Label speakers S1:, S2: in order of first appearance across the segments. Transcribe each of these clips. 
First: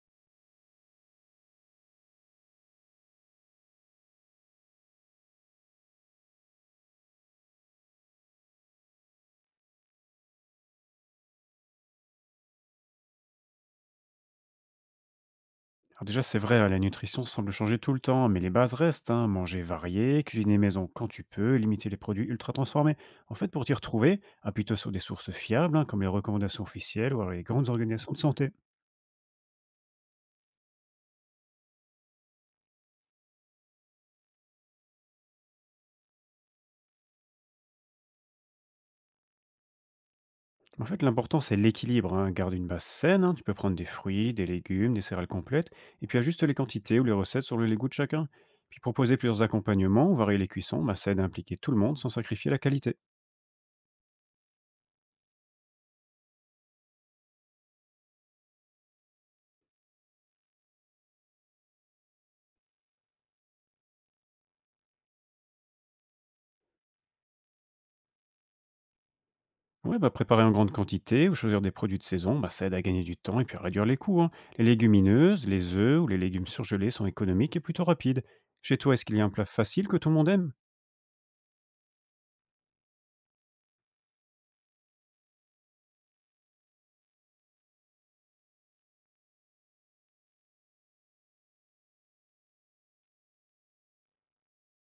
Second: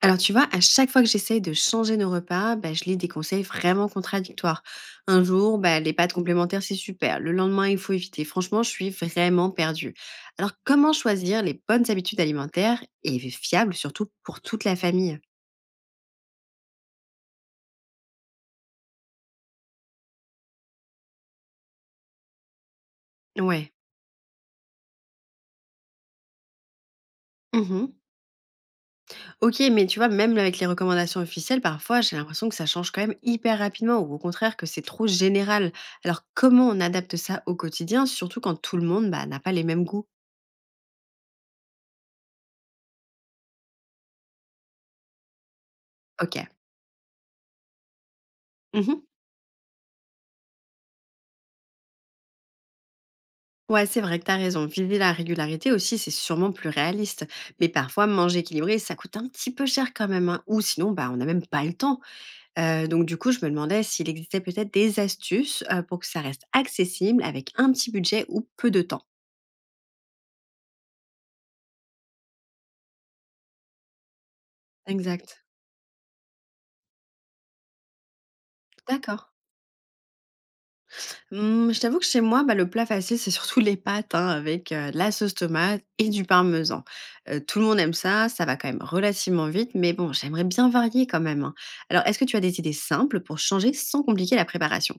S1: Alors tu vois, à chaque fois que j'essaye de changer nos repas, je lis des conseils vraiment contradictoires. Un jour, les pâtes complémentaires, c'est super. Le lendemain, il faut éviter. Franchement, je suis vraiment perdue. Alors comment choisir les bonnes habitudes alimentaires et fiables, surtout pour toute la famille?
S2: Alors déjà, c'est vrai, hein, la nutrition semble changer tout le temps, mais les bases restent, hein. Manger varié, cuisiner maison quand tu peux, limiter les produits ultra transformés. En fait, pour
S1: Ouais.
S2: t'y retrouver, appuie-toi sur des sources fiables, hein, comme les recommandations officielles ou alors les grandes
S1: Mhm.
S2: organisations de santé.
S1: Ok, mais tu vois, même avec les recommandations officielles, parfois j'ai l'impression que ça change quand même hyper rapidement, ou au contraire que c'est trop général. Alors comment on adapte ça au quotidien, surtout quand tout le monde n'a pas les mêmes goûts?
S2: En fait, l'important, c'est l'équilibre, hein. Garde une base saine, hein, tu peux prendre des fruits, des légumes, des céréales complètes, et puis
S1: Ok.
S2: ajuste les quantités ou les recettes sur le les goûts de chacun. Puis
S1: Mhm.
S2: proposer plusieurs accompagnements ou varier les cuissons, bah, ça aide à impliquer tout le monde sans sacrifier la qualité.
S1: Ouais, c'est vrai que t'as raison. Viser la régularité aussi, c'est sûrement plus réaliste. Mais parfois, manger équilibré, ça coûte un petit peu cher quand même, hein. Ou sinon, on n'a même pas le temps. Donc, du coup, je me demandais s'il existait peut-être des astuces pour que ça reste accessible avec un petit budget ou peu de temps.
S2: Ouais, bah, préparer en grande quantité ou choisir des produits de saison, bah, ça aide à gagner du temps et puis à réduire les coûts, hein. Les
S1: Exact.
S2: légumineuses, les œufs ou les légumes surgelés sont économiques et plutôt rapides. Chez toi, est-ce qu'il y
S1: D'accord.
S2: a un plat facile que tout le monde aime?
S1: Mmh, je t'avoue que chez moi, le plat facile, c'est surtout les pâtes, hein, avec de la sauce tomate et du parmesan. Tout le monde aime ça, ça va quand même relativement vite, mais bon, j'aimerais bien varier quand même, hein. Alors, est-ce que tu as des idées simples pour changer sans compliquer la préparation?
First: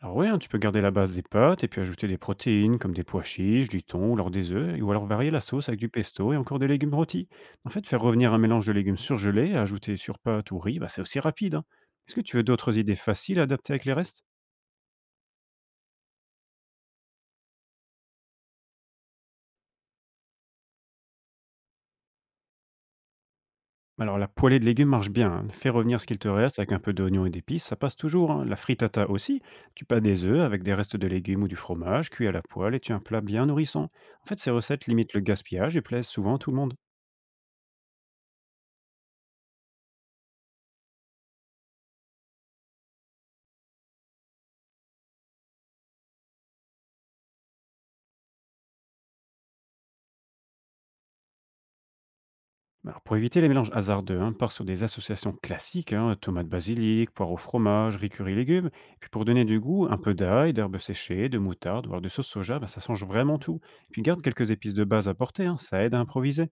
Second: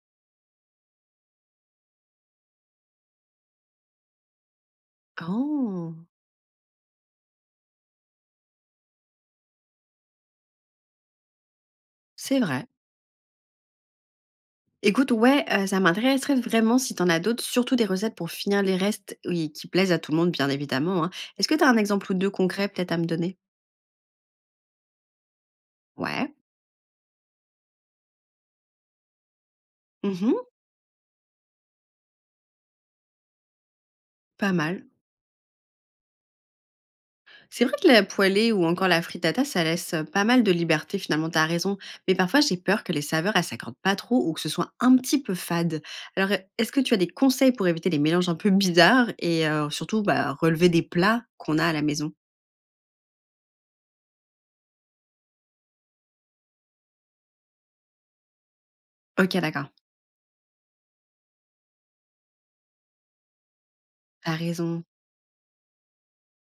S2: Alors ouais, hein, tu peux garder la base des pâtes et puis ajouter des protéines comme des pois chiches, du thon ou alors des œufs, ou alors varier la sauce avec du
S1: Oh!
S2: pesto et encore des légumes rôtis. En fait, faire revenir un mélange de légumes surgelés, ajouter sur pâtes ou riz, bah, c'est aussi rapide, hein. Est-ce que tu
S1: C'est
S2: veux
S1: vrai.
S2: d'autres idées faciles à adapter avec les restes?
S1: Écoute, ouais, ça m'intéresserait vraiment si t'en as d'autres, surtout des recettes pour finir les restes, oui, qui plaisent à tout le monde, bien évidemment, hein. Est-ce que t'as un exemple ou 2 concrets peut-être à me donner?
S2: Alors la poêlée de légumes marche bien, hein. Fais revenir ce qu'il te
S1: Ouais.
S2: reste avec un peu d'oignon et d'épices, ça passe toujours, hein. La frittata aussi, tu bats des
S1: Mmh.
S2: œufs avec des restes de légumes ou du fromage, cuit à la poêle et tu as un plat bien nourrissant. En fait, ces
S1: Pas mal.
S2: recettes limitent le gaspillage et plaisent souvent à tout le monde.
S1: C'est vrai que la poêlée ou encore la frittata, ça laisse pas mal de liberté finalement. T'as raison. Mais parfois, j'ai peur que les saveurs, elles s'accordent pas trop ou que ce soit un petit peu fade. Alors, est-ce que tu as des conseils pour éviter les mélanges un peu bizarres et, surtout relever des plats qu'on a à la maison?
S2: Alors pour éviter les mélanges hasardeux, hein, pars sur des associations classiques, hein, tomates basilic, poireaux au fromage, riz curry légumes. Et puis pour
S1: Ok,
S2: donner du
S1: d'accord,
S2: goût, un peu d'ail, d'herbes séchées, de moutarde, voire de sauce soja, bah, ça change vraiment tout. Et puis garde
S1: t'as
S2: quelques épices de
S1: raison.
S2: base à portée, hein, ça aide à improviser.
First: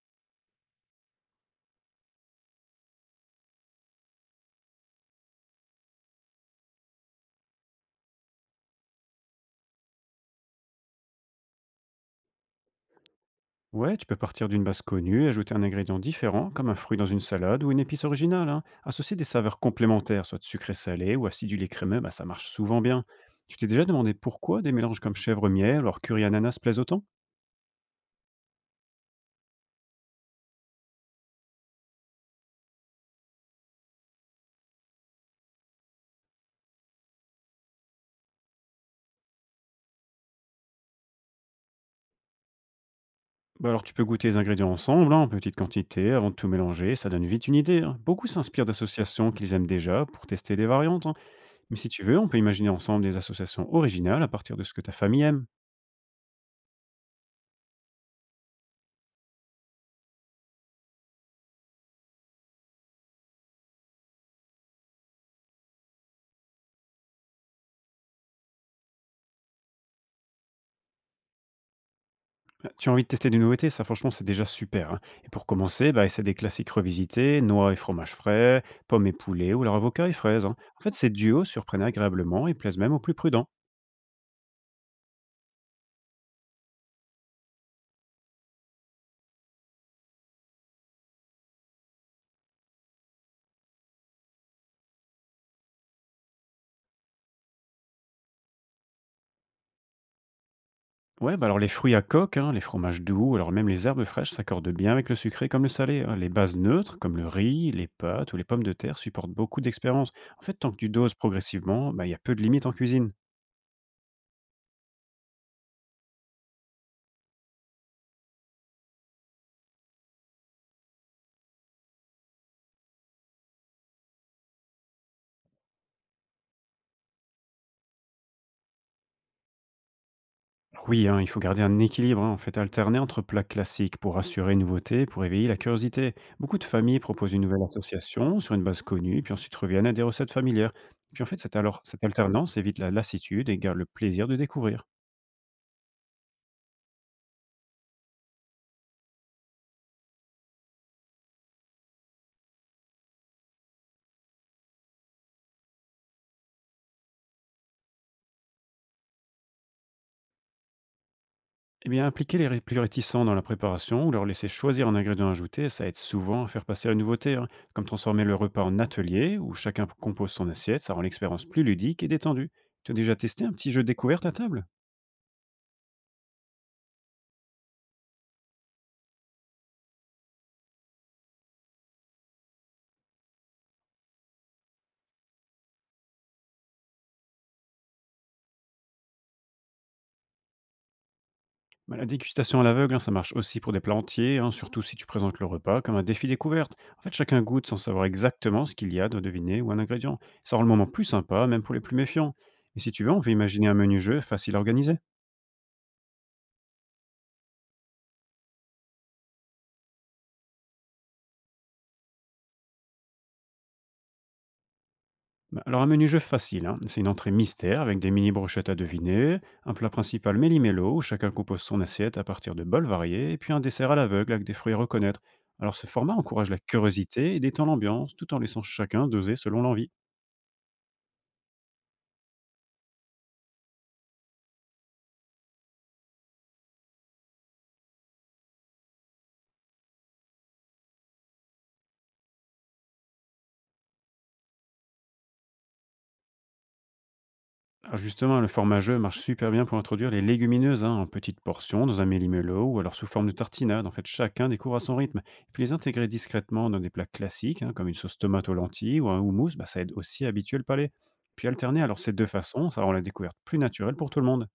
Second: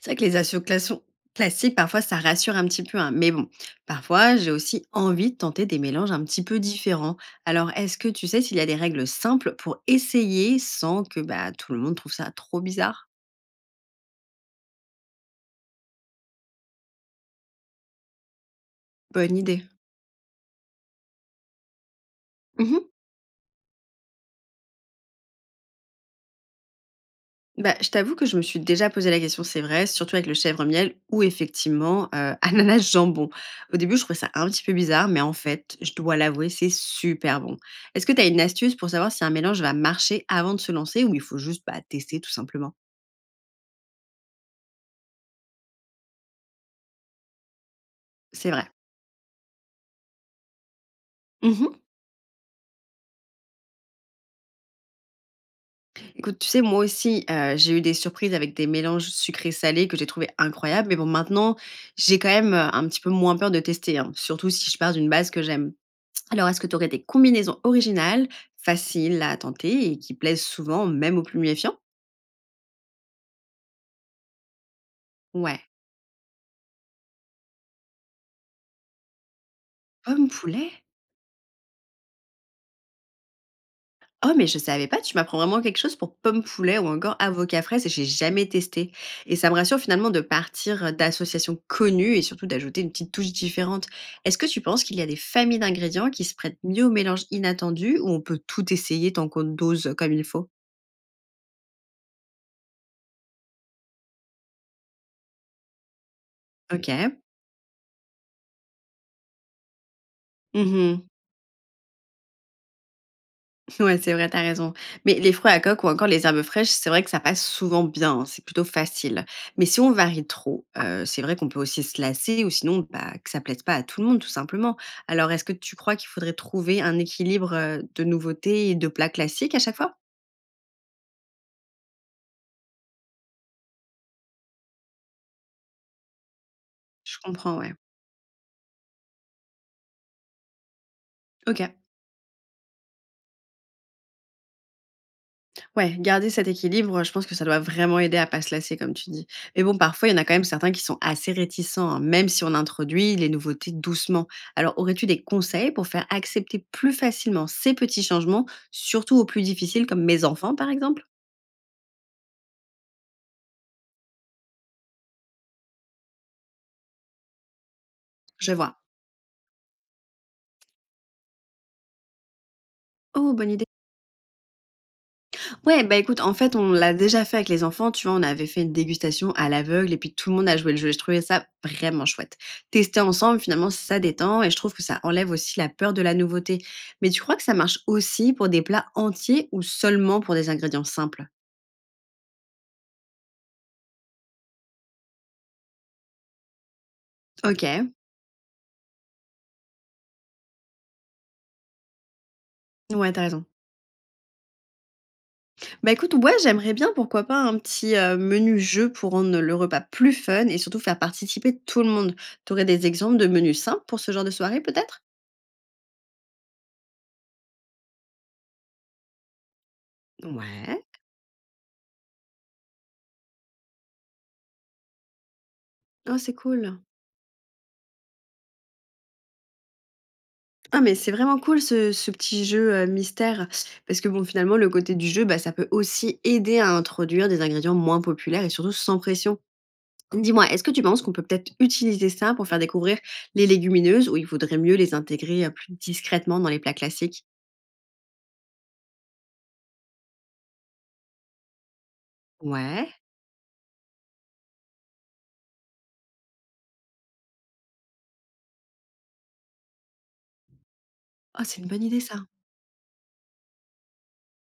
S1: C'est vrai que les associations classiques, parfois, ça rassure un petit peu, hein. Mais bon, parfois, j'ai aussi envie de tenter des mélanges un petit peu différents. Alors, est-ce que tu sais s'il y a des règles simples pour essayer sans que tout le monde trouve ça trop bizarre?
S2: Ouais, tu peux partir d'une base connue et ajouter un ingrédient différent, comme un fruit dans une salade ou une épice originale, hein. Associer des
S1: Bonne
S2: saveurs
S1: idée.
S2: complémentaires, soit sucré-salé ou acidulé crémeux, bah, ça marche
S1: Mmh.
S2: souvent bien. Tu t'es déjà demandé pourquoi des mélanges comme chèvre-miel, alors curry ananas plaisent autant?
S1: Bah, je t'avoue que je me suis déjà posé la question, c'est vrai, surtout avec le chèvre-miel ou effectivement, ananas jambon. Au début, je trouvais ça un petit peu bizarre, mais en fait, je dois l'avouer, c'est super bon. Est-ce que tu as une astuce pour savoir si un mélange va marcher avant de se lancer ou il faut juste, tester tout simplement?
S2: Alors tu peux goûter les ingrédients ensemble, hein, en petite quantité, avant de tout mélanger, ça donne vite une idée, hein. Beaucoup
S1: C'est
S2: s'inspirent
S1: vrai.
S2: d'associations qu'ils aiment déjà pour tester des variantes, hein.
S1: Mmh.
S2: Mais si tu veux, on peut imaginer ensemble des associations originales à partir de ce que ta famille aime.
S1: Écoute, tu sais, moi aussi, j'ai eu des surprises avec des mélanges sucrés salés que j'ai trouvé incroyables, mais bon, maintenant, j'ai quand même, un petit peu moins peur de tester, hein, surtout si je pars d'une base que j'aime. Alors, est-ce que tu aurais des combinaisons originales, faciles à tenter et qui plaisent souvent, même aux plus méfiants?
S2: Tu as envie de tester des nouveautés? Ça, franchement, c'est déjà super, hein. Et pour
S1: Ouais.
S2: commencer, bah, essaie des classiques revisités, noix et fromage frais, pommes et poulet, ou alors avocat et
S1: Pomme
S2: fraises, hein.
S1: poulet?
S2: En fait, ces duos surprennent agréablement et plaisent même aux plus prudents.
S1: Oh, mais je savais pas, tu m'apprends vraiment quelque chose pour pomme poulet ou encore avocat fraise, j'ai jamais testé. Et ça me rassure finalement de partir d'associations connues et surtout d'ajouter une petite touche différente. Est-ce que tu penses qu'il y a des familles d'ingrédients qui se prêtent mieux au mélange inattendu ou on peut tout essayer tant qu'on dose comme il faut?
S2: Ouais, bah alors les fruits à coque, hein, les fromages doux, alors même les herbes fraîches s'accordent bien avec le sucré comme le salé, hein. Les bases neutres,
S1: Ok.
S2: comme le riz, les pâtes ou les pommes de terre, supportent beaucoup d'expérience. En fait, tant que tu
S1: Mhm.
S2: doses progressivement, bah, il y a peu de limites en cuisine.
S1: Ouais, c'est vrai, t'as raison. Mais les fruits à coque ou encore les herbes fraîches, c'est vrai que ça passe souvent bien, hein, c'est plutôt facile. Mais si on varie trop, c'est vrai qu'on peut aussi se lasser ou sinon que ça plaise pas à tout le monde, tout simplement. Alors, est-ce que tu crois qu'il faudrait trouver un équilibre, de nouveautés et de plats classiques à chaque fois?
S2: Oui, hein, il faut garder un équilibre, hein, en fait, alterner entre plats classiques pour assurer une nouveauté, pour éveiller la curiosité. Beaucoup de familles
S1: Je
S2: proposent une
S1: comprends,
S2: nouvelle
S1: ouais.
S2: association sur une base connue, puis ensuite reviennent à des recettes familières. Puis en fait,
S1: Ok.
S2: cette alternance évite la lassitude et garde le plaisir de découvrir.
S1: Ouais, garder cet équilibre, je pense que ça doit vraiment aider à pas se lasser comme tu dis. Mais bon, parfois, il y en a quand même certains qui sont assez réticents, hein, même si on introduit les nouveautés doucement. Alors, aurais-tu des conseils pour faire accepter plus facilement ces petits changements, surtout aux plus difficiles comme mes enfants, par exemple?
S2: Eh bien, impliquer les plus réticents dans la préparation ou leur laisser choisir un ingrédient ajouté, ça aide souvent à faire passer la nouveauté, hein, comme transformer le
S1: Je
S2: repas
S1: vois.
S2: en atelier où chacun compose son assiette, ça rend l'expérience plus ludique et détendue. Tu as déjà
S1: Oh,
S2: testé
S1: bonne
S2: un
S1: idée.
S2: petit jeu de découverte à table?
S1: Ouais, écoute, en fait, on l'a déjà fait avec les enfants, tu vois? On avait fait une dégustation à l'aveugle et puis tout le monde a joué le jeu et je trouvais ça vraiment chouette. Tester ensemble, finalement, ça détend et je trouve que ça enlève aussi la peur de la nouveauté. Mais tu crois que ça marche aussi pour des plats entiers ou seulement pour des ingrédients simples?
S2: Bah, la dégustation à l'aveugle, hein, ça marche aussi pour des plats entiers, hein, surtout si tu présentes le repas comme un défi découverte. En fait, chacun goûte sans
S1: OK.
S2: savoir exactement ce qu'il y a de deviner ou un ingrédient. Ça rend le moment plus sympa, même pour les plus méfiants. Et si tu veux,
S1: Ouais, t'as
S2: on peut
S1: raison.
S2: imaginer un menu jeu facile à organiser.
S1: Bah, écoute, ouais, j'aimerais bien, pourquoi pas, un petit, menu jeu pour rendre le repas plus fun et surtout faire participer tout le monde. T'aurais des exemples de menus simples pour ce genre de soirée peut-être?
S2: Bah, alors un menu jeu facile, hein, c'est une entrée mystère avec des mini brochettes à deviner, un plat principal
S1: Ouais.
S2: méli-mélo où chacun compose son assiette à partir de bols variés, et puis un dessert à l'aveugle avec des fruits à reconnaître. Alors ce format
S1: Oh, c'est
S2: encourage la
S1: cool.
S2: curiosité et détend l'ambiance tout en laissant chacun doser selon l'envie.
S1: Ah mais c'est vraiment cool ce petit jeu, mystère, parce que bon, finalement, le côté du jeu, ça peut aussi aider à introduire des ingrédients moins populaires et surtout sans pression. Dis-moi, est-ce que tu penses qu'on peut peut-être utiliser ça pour faire découvrir les légumineuses ou il vaudrait mieux les intégrer, plus discrètement dans les plats classiques?
S2: Alors justement, le format jeu marche super bien pour introduire les légumineuses, hein, en petites portions dans un méli-mélo ou
S1: Ouais.
S2: alors sous forme de tartinade. En fait, chacun découvre à son rythme. Et puis les intégrer discrètement dans des plats classiques, hein, comme une sauce tomate aux lentilles ou un houmous, bah, ça aide aussi à habituer le palais.
S1: Oh,
S2: Puis
S1: c'est une bonne
S2: alterner alors
S1: idée
S2: ces
S1: ça.
S2: deux façons, ça rend la découverte plus naturelle pour tout le monde.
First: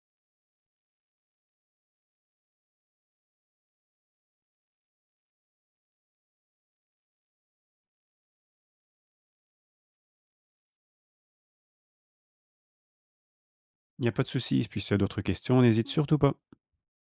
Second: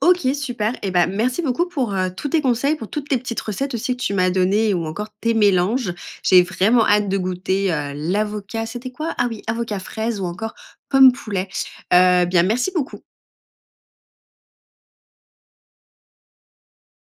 S1: OK, super. Et ben merci beaucoup pour, tous tes conseils, pour toutes tes petites recettes aussi que tu m'as données ou encore tes mélanges. J'ai vraiment hâte de goûter, l'avocat c'était quoi? Ah oui, avocat fraise ou encore pomme poulet. Bien merci beaucoup.
S2: Il n'y a pas de souci. Puis si tu as d'autres questions, n'hésite surtout pas.